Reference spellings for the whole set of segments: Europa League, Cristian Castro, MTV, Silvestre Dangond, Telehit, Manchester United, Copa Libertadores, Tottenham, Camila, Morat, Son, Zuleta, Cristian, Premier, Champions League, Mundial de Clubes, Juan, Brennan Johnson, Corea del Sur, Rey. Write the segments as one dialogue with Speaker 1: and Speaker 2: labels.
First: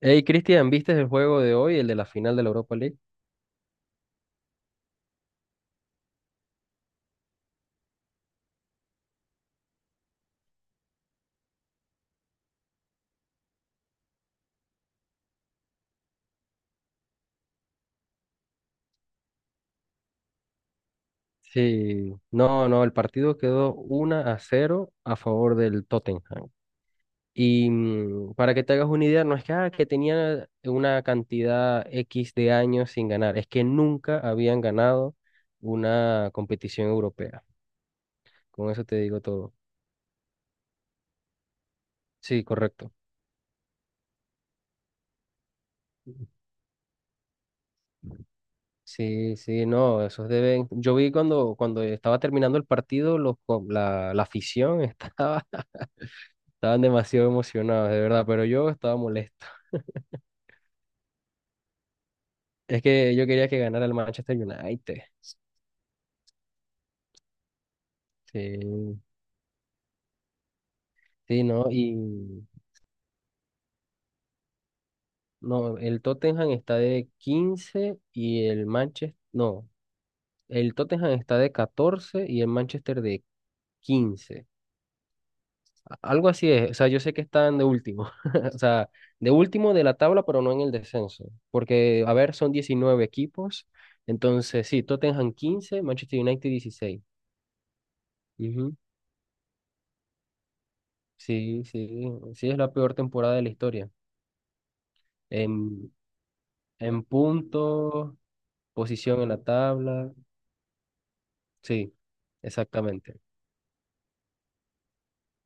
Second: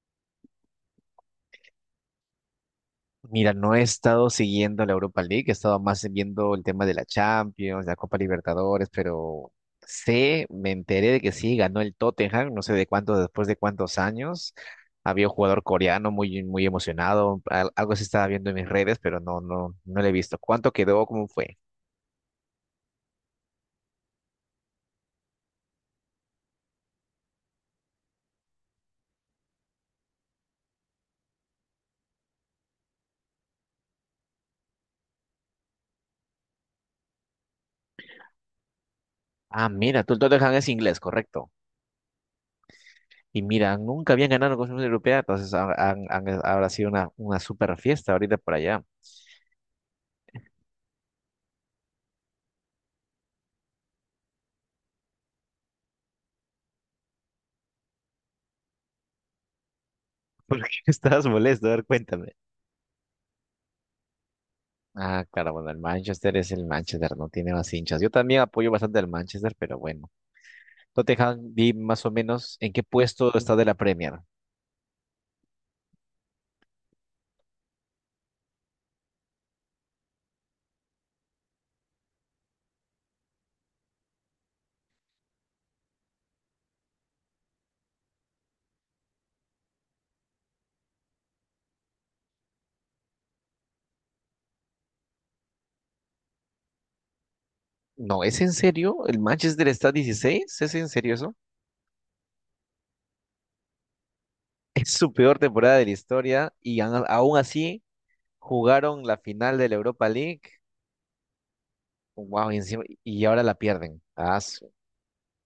Speaker 1: Hey, Cristian, ¿viste el juego de hoy, el de la final de la Europa League?
Speaker 2: Mira, no he estado siguiendo la Europa League, he estado más viendo el tema de la Champions, la Copa Libertadores, pero sé, me enteré de que sí, ganó el Tottenham, no sé de cuántos, después de cuántos años. Había un jugador coreano muy, muy emocionado, algo se estaba viendo en mis redes, pero no, no, no lo he visto. ¿Cuánto quedó? ¿Cómo fue?
Speaker 1: Sí, no, no, el partido quedó 1-0 a favor del Tottenham. Y para que te hagas una idea, no es que, que tenían una cantidad X de años sin ganar, es que nunca habían ganado una competición europea. Con eso te digo todo.
Speaker 2: Ah, mira, tú el Tottenham es inglés, correcto.
Speaker 1: Sí, correcto.
Speaker 2: Y mira, nunca habían ganado con una Europea, entonces habrá sido una super fiesta ahorita por allá.
Speaker 1: Sí, sí, no, esos deben. Yo vi cuando estaba terminando el partido, la afición estaban demasiado emocionados, de verdad, pero yo estaba molesto.
Speaker 2: ¿Por qué estabas molesto? A ver, cuéntame.
Speaker 1: Es que yo quería que ganara el Manchester United.
Speaker 2: Ah, claro, bueno, el Manchester es el Manchester, no tiene más hinchas. Yo también apoyo bastante
Speaker 1: Sí,
Speaker 2: al Manchester, pero bueno. Tottenham,
Speaker 1: sí, no,
Speaker 2: vi más o
Speaker 1: y
Speaker 2: menos en qué puesto está de la Premier.
Speaker 1: no, el Tottenham está de 15 y el Manchester, no, el Tottenham está de 14 y el Manchester de 15. Algo así es, o sea, yo sé que están de último, o sea, de último de la tabla, pero no en el descenso, porque, a ver, son 19 equipos, entonces sí, Tottenham 15 Manchester United 16.
Speaker 2: No, ¿es en serio? ¿El Manchester está 16? ¿Es en serio eso?
Speaker 1: Sí, sí, sí es la peor temporada de la historia.
Speaker 2: Es su peor temporada de la
Speaker 1: En,
Speaker 2: historia y
Speaker 1: en
Speaker 2: aún así
Speaker 1: puntos,
Speaker 2: jugaron la
Speaker 1: posición en la
Speaker 2: final de la Europa
Speaker 1: tabla,
Speaker 2: League.
Speaker 1: sí,
Speaker 2: Wow, y encima,
Speaker 1: exactamente.
Speaker 2: y ahora la pierden.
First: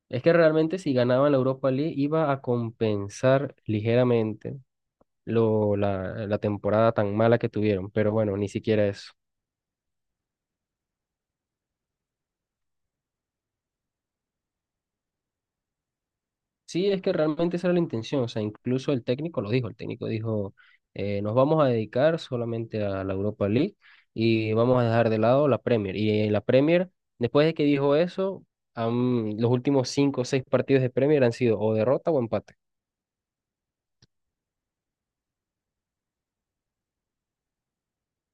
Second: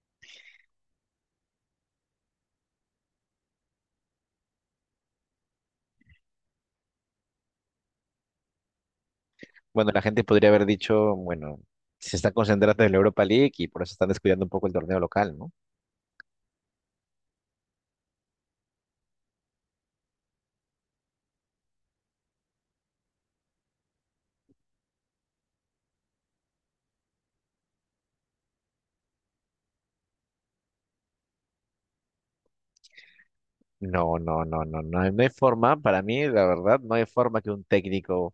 Speaker 1: Es que realmente si ganaban la Europa League iba a compensar ligeramente la temporada tan mala que tuvieron, pero bueno, ni siquiera eso.
Speaker 2: Bueno, la gente podría haber dicho, bueno, se está concentrando en la Europa League y por eso están descuidando un poco el torneo local, ¿no?
Speaker 1: Sí, es que realmente esa era la intención, o sea, incluso el técnico lo dijo, el técnico dijo, nos vamos a dedicar solamente a la Europa League y vamos a dejar de lado la Premier. Y en la Premier, después de que dijo eso, los últimos cinco o seis partidos de Premier han sido o derrota o empate.
Speaker 2: No, no, no, no, no, no hay forma, para mí, la verdad, no hay forma que un técnico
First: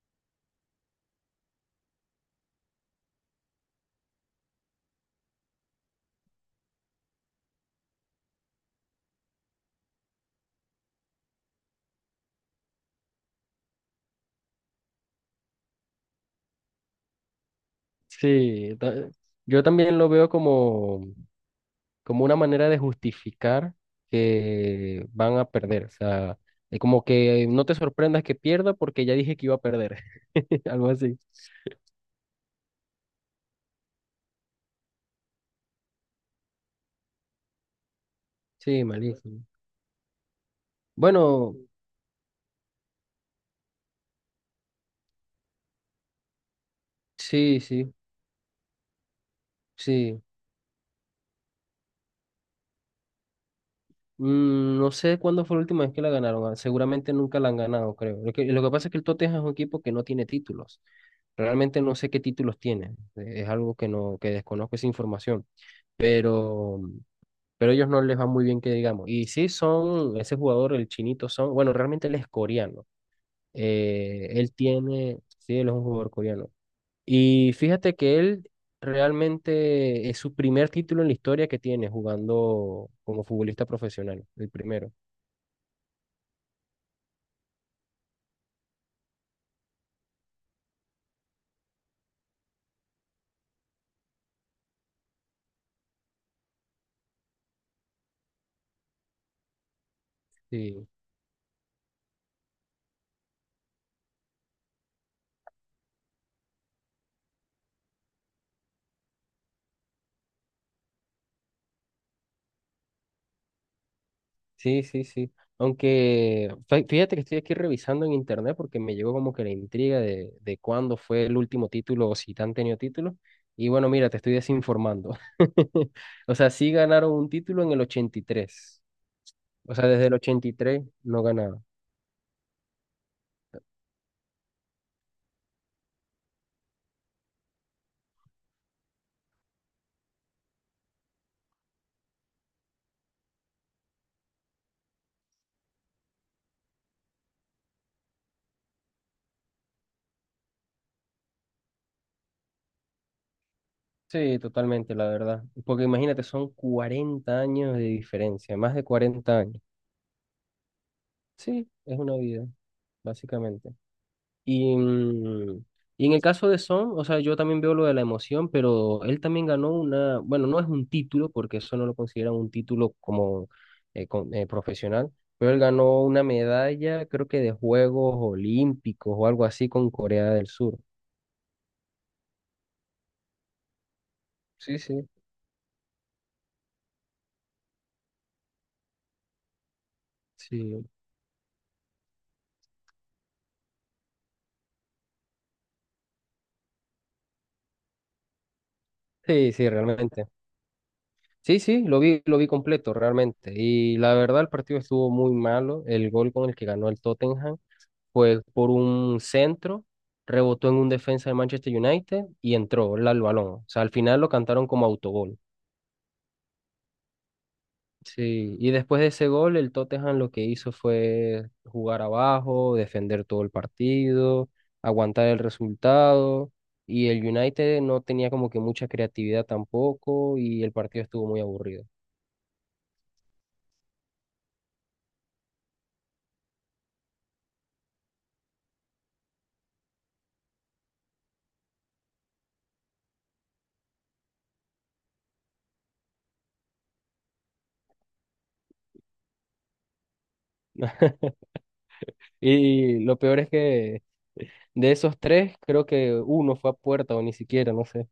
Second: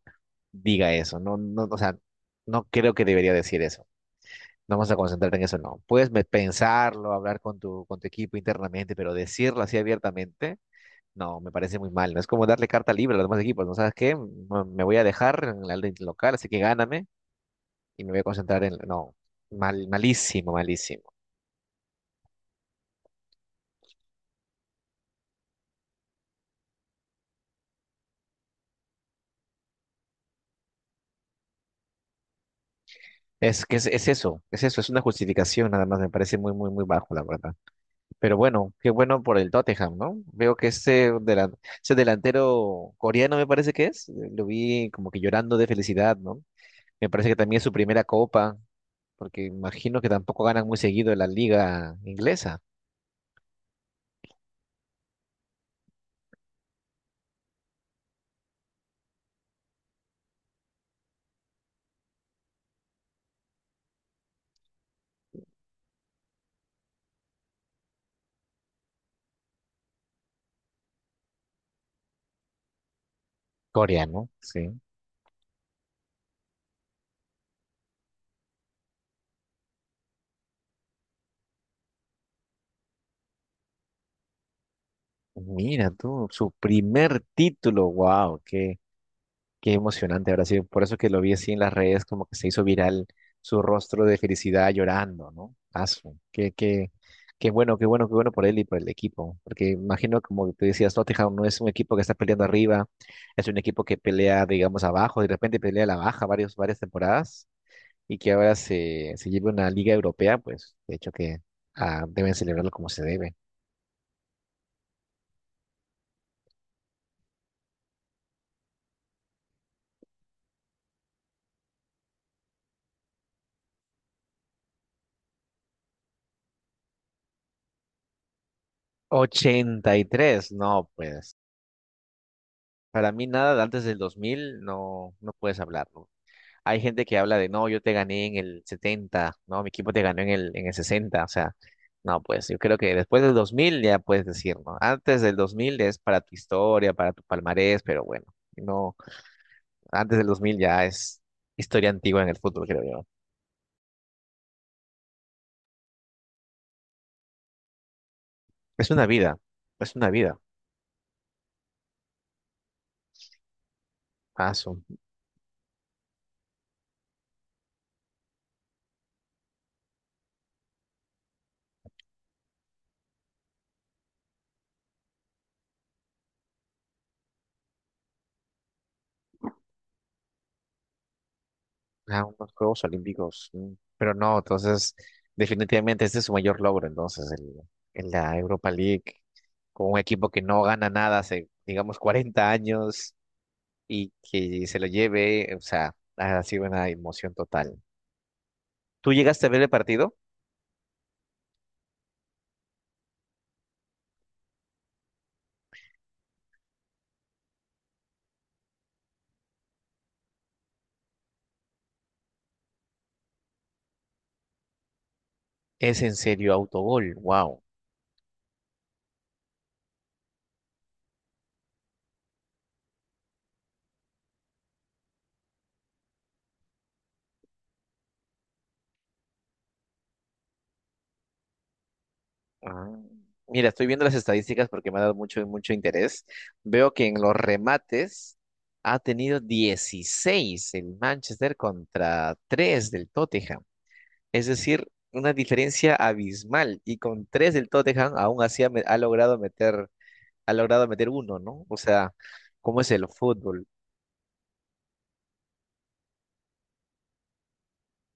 Speaker 2: diga eso, no, no, o sea, no creo que debería decir eso. No vamos a concentrarte en eso, no. Puedes pensarlo, hablar con tu equipo internamente, pero decirlo así abiertamente, no, me parece muy mal. No es como darle carta libre a los demás equipos, ¿no sabes qué? Me voy a dejar en la liga local, así que gáname y me voy a concentrar en...
Speaker 1: Sí.
Speaker 2: No,
Speaker 1: Yo
Speaker 2: Mal,
Speaker 1: también lo veo
Speaker 2: malísimo,
Speaker 1: como,
Speaker 2: malísimo.
Speaker 1: como una manera de justificar que van a perder, o sea, es como que no te sorprendas que pierda porque ya dije que iba a perder, algo así.
Speaker 2: Es que es eso, es eso, es una justificación nada más, me parece muy, muy, muy bajo, la verdad. Pero bueno,
Speaker 1: Sí,
Speaker 2: qué bueno por
Speaker 1: malísimo.
Speaker 2: el Tottenham, ¿no? Veo que ese,
Speaker 1: Bueno,
Speaker 2: delan- ese delantero coreano me parece que es, lo vi como que llorando de felicidad, ¿no? Me parece que también
Speaker 1: sí,
Speaker 2: es su
Speaker 1: sí,
Speaker 2: primera copa, porque imagino que
Speaker 1: sí.
Speaker 2: tampoco ganan muy seguido en la liga inglesa.
Speaker 1: No sé cuándo fue la última vez que la ganaron. Seguramente nunca la han ganado, creo. Lo que pasa es que el Tottenham es un equipo que no tiene títulos. Realmente no sé qué títulos tiene. Es algo que no, que desconozco esa información. Pero, pero ellos no les va muy bien que digamos. Y sí son, ese jugador, el chinito son, bueno, realmente él es coreano.
Speaker 2: Coreano, sí.
Speaker 1: Sí, él es un jugador coreano. Y fíjate que él realmente es su primer título en la historia que tiene jugando como futbolista profesional, el primero.
Speaker 2: Mira tú, su primer título, wow, qué emocionante habrá sido. Por eso que lo vi así en las redes, como que se hizo viral su rostro de felicidad llorando, ¿no? Asu, qué bueno, qué bueno, qué bueno por él y por el equipo. Porque imagino, como tú
Speaker 1: Sí,
Speaker 2: decías, Tottenham no es un equipo que está peleando arriba, es un equipo que pelea, digamos, abajo, de repente pelea a la baja varias temporadas y que ahora se lleve una liga europea, pues de hecho que deben celebrarlo como se debe.
Speaker 1: sí, sí, sí. Aunque fíjate que estoy aquí revisando en internet porque me llegó como que la intriga de cuándo fue el último título o si han tenido título. Y bueno, mira, te estoy desinformando. O sea, sí ganaron un título en el ochenta y tres. O sea, desde el ochenta
Speaker 2: 83,
Speaker 1: y tres
Speaker 2: no,
Speaker 1: no
Speaker 2: pues.
Speaker 1: ganaban.
Speaker 2: Para mí nada de antes del 2000 no puedes hablar. ¿No? Hay gente que habla de, no, yo te gané en el 70, no, mi equipo te ganó en el 60, o sea, no, pues yo creo que después del 2000 ya puedes decir, ¿no? Antes del 2000 es para tu historia, para tu palmarés, pero bueno, no, antes del 2000 ya es historia antigua en el fútbol, creo yo.
Speaker 1: Sí, totalmente, la verdad. Porque imagínate, son 40 años de diferencia, más de
Speaker 2: Es una vida,
Speaker 1: 40 años.
Speaker 2: es una vida.
Speaker 1: Sí, es una vida, básicamente.
Speaker 2: Ah,
Speaker 1: Y,
Speaker 2: son
Speaker 1: mm, y en el caso de Son, o sea, yo también veo lo de la emoción, pero él también ganó una, bueno, no es un título, porque eso no lo consideran un título como profesional, pero él ganó una medalla, creo que de Juegos Olímpicos o algo así con Corea del Sur.
Speaker 2: unos Juegos Olímpicos, pero no,
Speaker 1: Sí,
Speaker 2: entonces,
Speaker 1: sí.
Speaker 2: definitivamente este es su mayor logro, entonces, el, en la Europa League, con un equipo que no
Speaker 1: Sí,
Speaker 2: gana nada hace, digamos, 40 años. Y que se lo lleve, o sea, ha sido una emoción total. ¿Tú llegaste a
Speaker 1: sí,
Speaker 2: ver el
Speaker 1: sí,
Speaker 2: partido?
Speaker 1: realmente. Sí, sí, lo vi completo realmente. Y la verdad, el partido estuvo muy malo. El gol con el que ganó el Tottenham fue por un centro, rebotó en un defensa de Manchester United y entró el al balón. O sea, al final lo cantaron como autogol.
Speaker 2: ¿Es en serio autogol? Wow.
Speaker 1: Sí, y después de ese gol, el Tottenham lo que hizo fue jugar abajo, defender todo el partido, aguantar el resultado. Y el United no tenía como que mucha creatividad tampoco y el partido estuvo muy aburrido.
Speaker 2: Ah, mira, estoy viendo las estadísticas porque me ha dado mucho, mucho interés. Veo que en los remates ha tenido 16 el Manchester contra 3 del Tottenham. Es decir, una diferencia abismal. Y con 3 del Tottenham aún así ha logrado meter uno, ¿no? O sea, ¿cómo es
Speaker 1: Y
Speaker 2: el
Speaker 1: lo peor es
Speaker 2: fútbol?
Speaker 1: que de esos tres, creo que uno fue a puerta o ni siquiera, no sé.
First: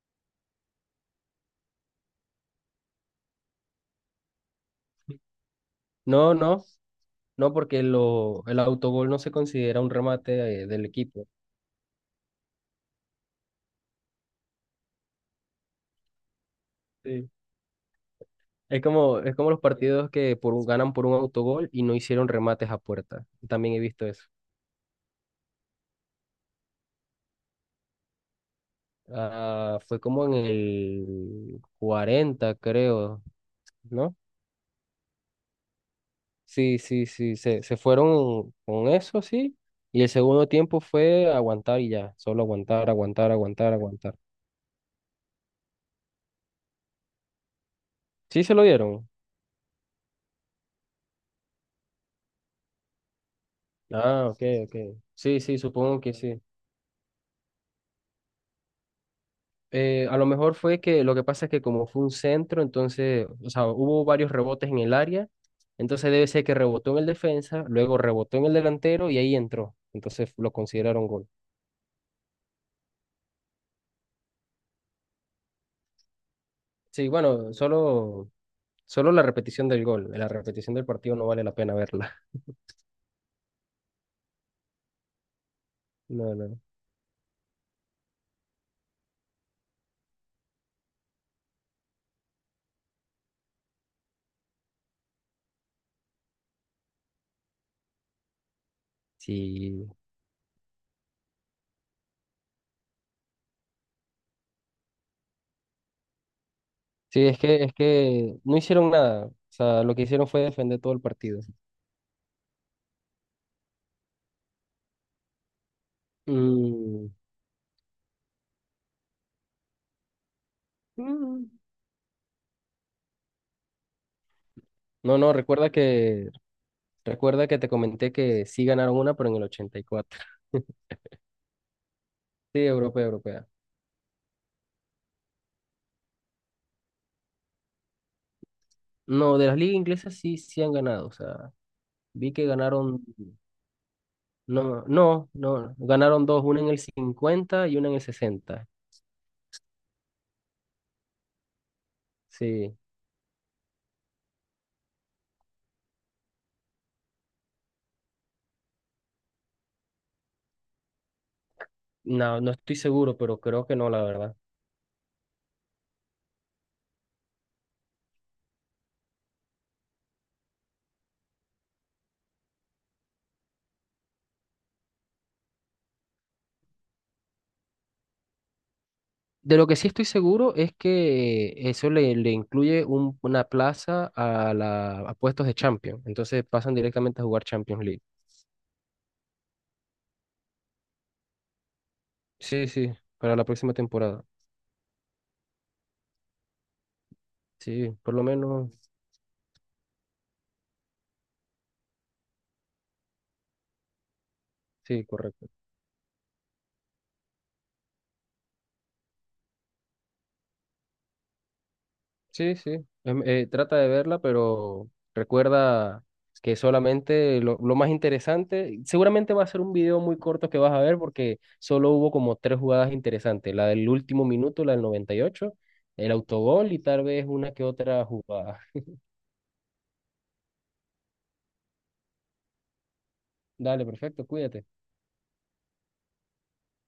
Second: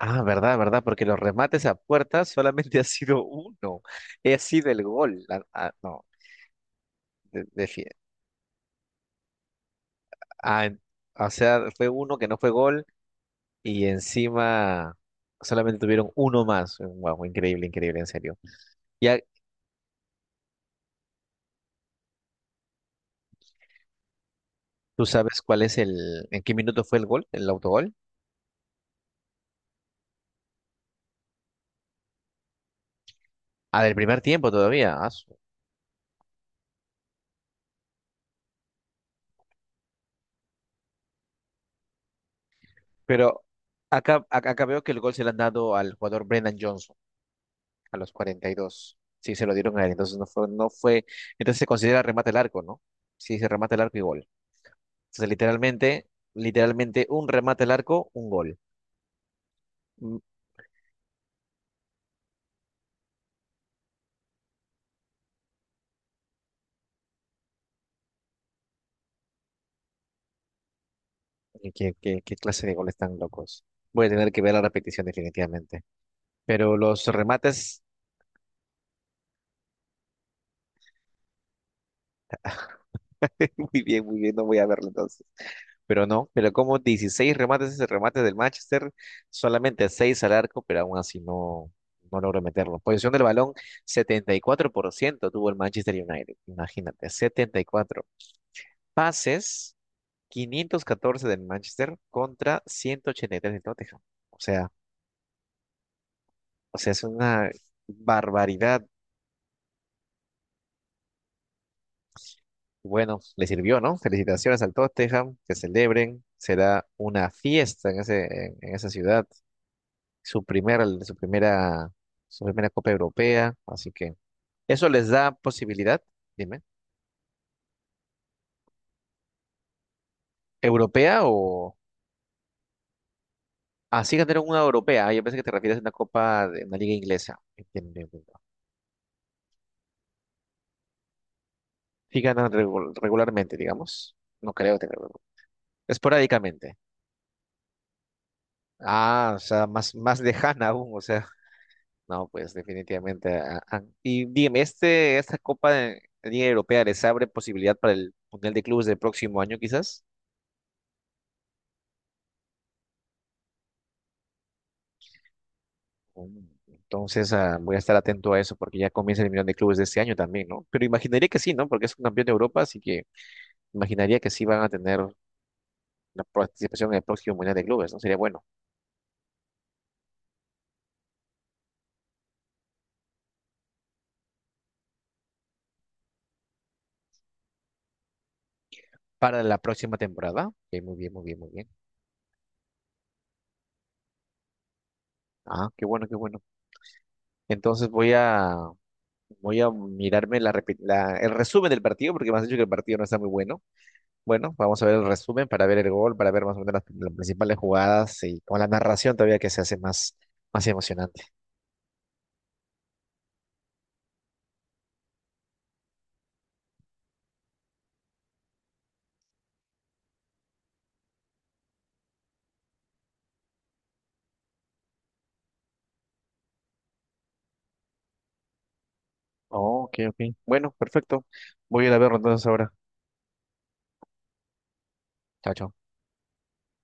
Speaker 2: Ah, verdad, verdad, porque los remates a puerta solamente ha sido uno. Ha sido el gol. No,
Speaker 1: No, no,
Speaker 2: de-
Speaker 1: no, porque
Speaker 2: defi-
Speaker 1: el autogol no se considera un remate
Speaker 2: ah, en-
Speaker 1: del equipo.
Speaker 2: o sea, fue uno que no fue gol y encima solamente tuvieron uno más. Wow,
Speaker 1: Sí.
Speaker 2: increíble, increíble, en serio.
Speaker 1: Es
Speaker 2: Ya
Speaker 1: como, es como los partidos que ganan por un autogol y no hicieron remates a puerta. También he visto eso.
Speaker 2: tú sabes cuál es en qué minuto fue el gol, el autogol.
Speaker 1: Ah, fue como en el 40 creo,
Speaker 2: Ah, del
Speaker 1: ¿no?
Speaker 2: primer tiempo todavía.
Speaker 1: Sí, sí, sí, se fueron con eso, sí. Y el segundo tiempo fue aguantar y ya, solo aguantar,
Speaker 2: Pero
Speaker 1: aguantar, aguantar,
Speaker 2: acá,
Speaker 1: aguantar.
Speaker 2: acá acá veo que el gol se lo han dado al jugador Brennan Johnson. A los
Speaker 1: Sí
Speaker 2: cuarenta y
Speaker 1: se lo
Speaker 2: dos
Speaker 1: dieron.
Speaker 2: Sí, se lo dieron a él. Entonces no fue. Entonces se considera remate al arco, ¿no? Sí, se remate al arco y
Speaker 1: Ah,
Speaker 2: gol.
Speaker 1: ok, ok.
Speaker 2: Entonces,
Speaker 1: Sí, sí, supongo
Speaker 2: literalmente,
Speaker 1: que sí.
Speaker 2: literalmente, un remate al arco, un gol. Mm.
Speaker 1: A lo mejor fue que lo que pasa es que como fue un centro, entonces, o sea, hubo varios rebotes en el área, entonces debe ser que rebotó en el defensa, luego rebotó en el delantero y ahí entró. Entonces lo consideraron gol.
Speaker 2: ¿Qué, qué, qué clase de goles tan locos? Voy a tener que ver la repetición definitivamente. Pero los
Speaker 1: Sí, bueno,
Speaker 2: remates.
Speaker 1: solo la repetición del gol, la repetición del partido no vale la pena verla.
Speaker 2: Muy bien, no voy a verlo entonces. Pero no,
Speaker 1: No,
Speaker 2: pero
Speaker 1: no.
Speaker 2: como 16 remates, ese remate del Manchester, solamente 6 al arco, pero aún así no logró meterlo. Posición del balón, 74% tuvo el Manchester United, imagínate, 74. Pases,
Speaker 1: Sí,
Speaker 2: 514 del Manchester contra 183 del Tottenham. O sea, es
Speaker 1: sí, es
Speaker 2: una
Speaker 1: que, es que no
Speaker 2: barbaridad.
Speaker 1: hicieron nada. O sea, lo que hicieron fue defender todo el partido.
Speaker 2: Bueno, le sirvió, ¿no? Felicitaciones al Tottenham, que celebren, será
Speaker 1: Mm.
Speaker 2: una fiesta en ese, en esa ciudad su primera, su
Speaker 1: Mm.
Speaker 2: primera, su primera Copa Europea, así que eso les
Speaker 1: No,
Speaker 2: da
Speaker 1: no, recuerda
Speaker 2: posibilidad,
Speaker 1: que,
Speaker 2: dime,
Speaker 1: recuerda que te comenté que sí ganaron una, pero en el ochenta y cuatro.
Speaker 2: ¿europea o
Speaker 1: Sí, europea, europea.
Speaker 2: así ganaron una europea? Ah, yo pensé que te refieres a una Copa de una liga inglesa. Bien, bien,
Speaker 1: No, de las ligas inglesas sí, sí han ganado. O sea,
Speaker 2: sí
Speaker 1: vi que
Speaker 2: ganan regu-
Speaker 1: ganaron,
Speaker 2: regularmente, digamos. No creo
Speaker 1: no,
Speaker 2: que
Speaker 1: no, no, ganaron dos, una en
Speaker 2: esporádicamente.
Speaker 1: el 50 y una en el 60.
Speaker 2: Ah, o sea, más lejana aún, o sea, no, pues
Speaker 1: Sí,
Speaker 2: definitivamente. Ah. Y dime, esta Copa de Liga Europea les abre posibilidad para el Mundial de Clubes del próximo año, ¿quizás?
Speaker 1: no, no estoy seguro, pero creo que no, la verdad.
Speaker 2: Mm, Entonces, voy a estar atento a eso porque ya comienza el Millón de Clubes de este año también, ¿no? Pero imaginaría que sí, ¿no? Porque es un campeón de Europa, así que imaginaría que sí van a tener la participación en el próximo Mundial de Clubes, ¿no? Sería bueno.
Speaker 1: De lo que sí estoy seguro es que eso le incluye una plaza a puestos de Champions. Entonces pasan directamente a jugar Champions League.
Speaker 2: Para la próxima temporada. Ok, muy bien, muy bien, muy bien.
Speaker 1: Sí, sí, para la próxima temporada.
Speaker 2: Ah, qué bueno, qué bueno. Entonces
Speaker 1: Sí,
Speaker 2: voy
Speaker 1: por lo
Speaker 2: a,
Speaker 1: menos,
Speaker 2: voy a mirarme el resumen del partido porque me has dicho que el partido no está muy bueno. Bueno, vamos a ver
Speaker 1: sí,
Speaker 2: el
Speaker 1: correcto.
Speaker 2: resumen para ver el gol, para ver más o menos las principales jugadas y con la narración todavía que se hace más emocionante.
Speaker 1: Sí, sí, trata de verla, pero recuerda que solamente lo más interesante, seguramente va a ser un video muy corto que vas a ver porque solo hubo como tres jugadas interesantes, la del último minuto, la del 98, el autogol y tal vez una que otra jugada.
Speaker 2: Oh, ok, ok. Bueno, perfecto. Voy a ir a verlo entonces ahora.
Speaker 1: Dale, perfecto, cuídate.
Speaker 2: Chao, chao.